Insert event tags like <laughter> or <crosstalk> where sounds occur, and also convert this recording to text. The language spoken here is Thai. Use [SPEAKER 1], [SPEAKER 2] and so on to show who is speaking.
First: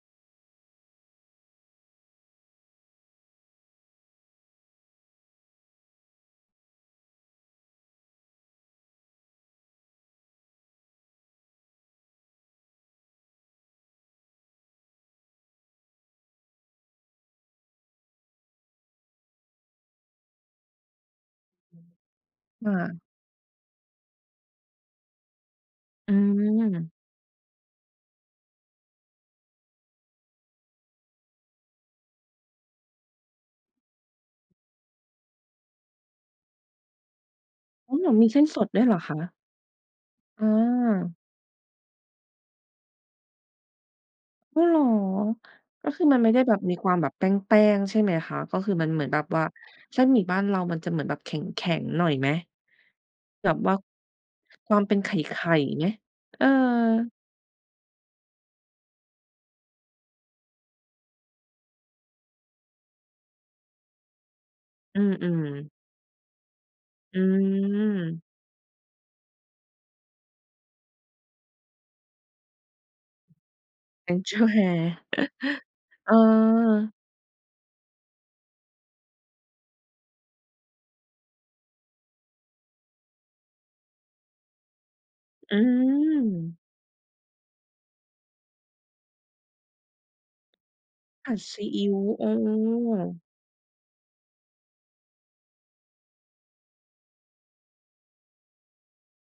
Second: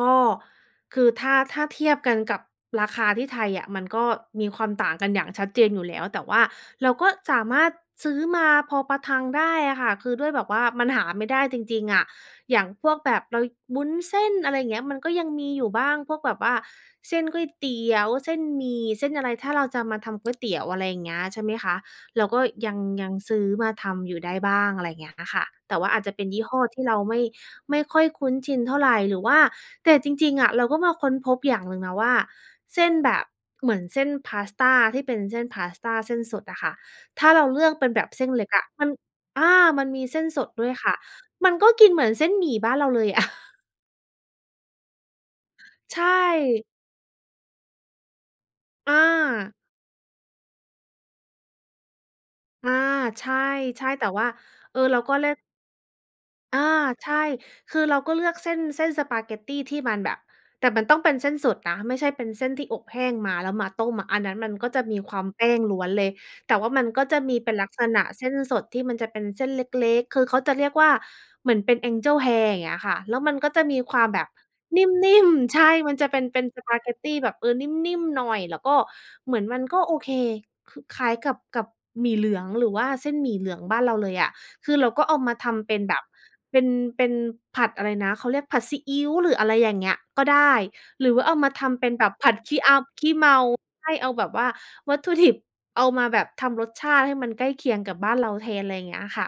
[SPEAKER 1] ก็ คือถ้า ถ้าเทียบกันกับราคาที่ไทยอะ มันก็มีความต่างกันอย่างชัดเจนอยู่แล้ว แต่ว่าเราก็สามารถซื้อมาพอประทังได้อะค่ะ คือด้วยแบบว่ามันหาไม่ได้จริง ๆ อะ อย่างพวกแบบเรา วุ้นเส้น อะไรอย่างเงี้ย มันก็ยังมีอยู่บ้าง พวกแบบว่า เส้นก๋วยเตี๋ยว เส้นหมี่ เส้นอะไร ถ้าเราจะมาทำก๋วยเตี๋ยว อะไรอย่างเงี้ย ใช่ไหมคะ เราก็
[SPEAKER 2] อ
[SPEAKER 1] ยัง
[SPEAKER 2] า
[SPEAKER 1] ยังซื้อมาทำอยู่ได้บ้าง อะไรอย่างเงี้ยค่ะ แต่ว่าอาจจ
[SPEAKER 2] อื
[SPEAKER 1] ะเป็นยี่ห้อที่
[SPEAKER 2] อ
[SPEAKER 1] เราไม่ ไม่ค่อยคุ้นชินเท่าไร หรือว่า แต่จริง ๆ อะเราก็มาค้นพบอย่างหนึ่งนะว่า เส้นแบบ เหมือนเส้นพาสตาที่เป็นเส้นพาสตาเส้นสดอะค่ะ ถ้าเราเลือกเป็
[SPEAKER 2] อ
[SPEAKER 1] น
[SPEAKER 2] ื
[SPEAKER 1] แบ
[SPEAKER 2] อ
[SPEAKER 1] บเส
[SPEAKER 2] มี
[SPEAKER 1] ้น
[SPEAKER 2] เส
[SPEAKER 1] เ
[SPEAKER 2] ้
[SPEAKER 1] ล็
[SPEAKER 2] น
[SPEAKER 1] ก
[SPEAKER 2] ส
[SPEAKER 1] อะ
[SPEAKER 2] ดด้ว
[SPEAKER 1] มั
[SPEAKER 2] ยเ
[SPEAKER 1] น
[SPEAKER 2] หรอคะ?
[SPEAKER 1] อา มันมีเส้นส
[SPEAKER 2] เ
[SPEAKER 1] ดด้วยค่ะ
[SPEAKER 2] ออ
[SPEAKER 1] มันก็กินเหมือนเส้นหมี่บ้านเราเลย อะ
[SPEAKER 2] อ้าวเหรอ ก็
[SPEAKER 1] ใช
[SPEAKER 2] คือมันไม่ได้แบบ
[SPEAKER 1] ่
[SPEAKER 2] มีความแบบแป้ง ๆ ใช่ไหมคะ? ก็คือมั
[SPEAKER 1] อ
[SPEAKER 2] นเหมือนแบบว่า
[SPEAKER 1] า
[SPEAKER 2] เส้นหมี่บ้านเรามันจะเหมือนแบบแข็ง ๆ หน่อยไหม
[SPEAKER 1] อา ใช
[SPEAKER 2] แบบว่า
[SPEAKER 1] ่ ๆ แต่ว่า
[SPEAKER 2] ค
[SPEAKER 1] เอ
[SPEAKER 2] วา
[SPEAKER 1] อ
[SPEAKER 2] มเป
[SPEAKER 1] เ
[SPEAKER 2] ็
[SPEAKER 1] รา
[SPEAKER 2] นไข
[SPEAKER 1] ก็เลือก
[SPEAKER 2] ่ ๆ ไง เออ
[SPEAKER 1] อา ใช่ คือเราก็เลือกเส้น เส้นสปาเกตตีที่มันแบบ แต่มันต้องเป็นเส้นสดนะ ไม่ใช่เป็นเส้นที่อบแห้งมาแล้วมาต้มอะ อันนั้นมันก็จะม
[SPEAKER 2] อื
[SPEAKER 1] ีความแ
[SPEAKER 2] อ
[SPEAKER 1] ป้ง
[SPEAKER 2] ๆ
[SPEAKER 1] ล้วนเลย แต่ว่ามันก็
[SPEAKER 2] อ
[SPEAKER 1] จ
[SPEAKER 2] ื
[SPEAKER 1] ะมีเป็นลักษณะ
[SPEAKER 2] ม
[SPEAKER 1] เส้นสดที่มันจะเป็นเส้นเล็ก ๆ คือเขาจะเรียกว่า เหมือนเป็น Angel hair อย่างเงี้ยค่ะ แล้วมันก็จะมีความแบบ
[SPEAKER 2] Angel
[SPEAKER 1] นิ
[SPEAKER 2] hair
[SPEAKER 1] ่ม ๆ ใช่
[SPEAKER 2] <chuckles>
[SPEAKER 1] มันจะ
[SPEAKER 2] เอ
[SPEAKER 1] เป็นเป็นสปาเก
[SPEAKER 2] อ
[SPEAKER 1] ตตีแบบ เอ่อ นิ่ม ๆ หน่อย แล้วก็ เหมือนมันก็โอเค คือคล้ายกับ กับหมี่เหลือง หรือว่าเส้นหมี่เหลืองบ้านเราเลยอะ คือเราก็เอามาท
[SPEAKER 2] อือ
[SPEAKER 1] ำเป็นแบบ เป็น เป็นผัดอะไรนะ เขาเรียกผัดซีอิ๊ว หรืออะไรอย่างเงี้ย ก็ได้ หรือว่า
[SPEAKER 2] ผ
[SPEAKER 1] เอ
[SPEAKER 2] ั
[SPEAKER 1] า
[SPEAKER 2] ด
[SPEAKER 1] มา
[SPEAKER 2] ซ
[SPEAKER 1] ท
[SPEAKER 2] ีอ
[SPEAKER 1] ำเป
[SPEAKER 2] ิ
[SPEAKER 1] ็
[SPEAKER 2] ๊
[SPEAKER 1] น
[SPEAKER 2] ว
[SPEAKER 1] แบบ
[SPEAKER 2] อ
[SPEAKER 1] ผ
[SPEAKER 2] ๋
[SPEAKER 1] ัดขี้เอา ขี้
[SPEAKER 2] อ
[SPEAKER 1] เมา ให้เอาแบบว่าวัตถุ ดิบ เอามาแบบทำรสชาติให้มันใกล้เคียงกับบ้านเราแทน อะไรอย่างเงี้ยค่ะ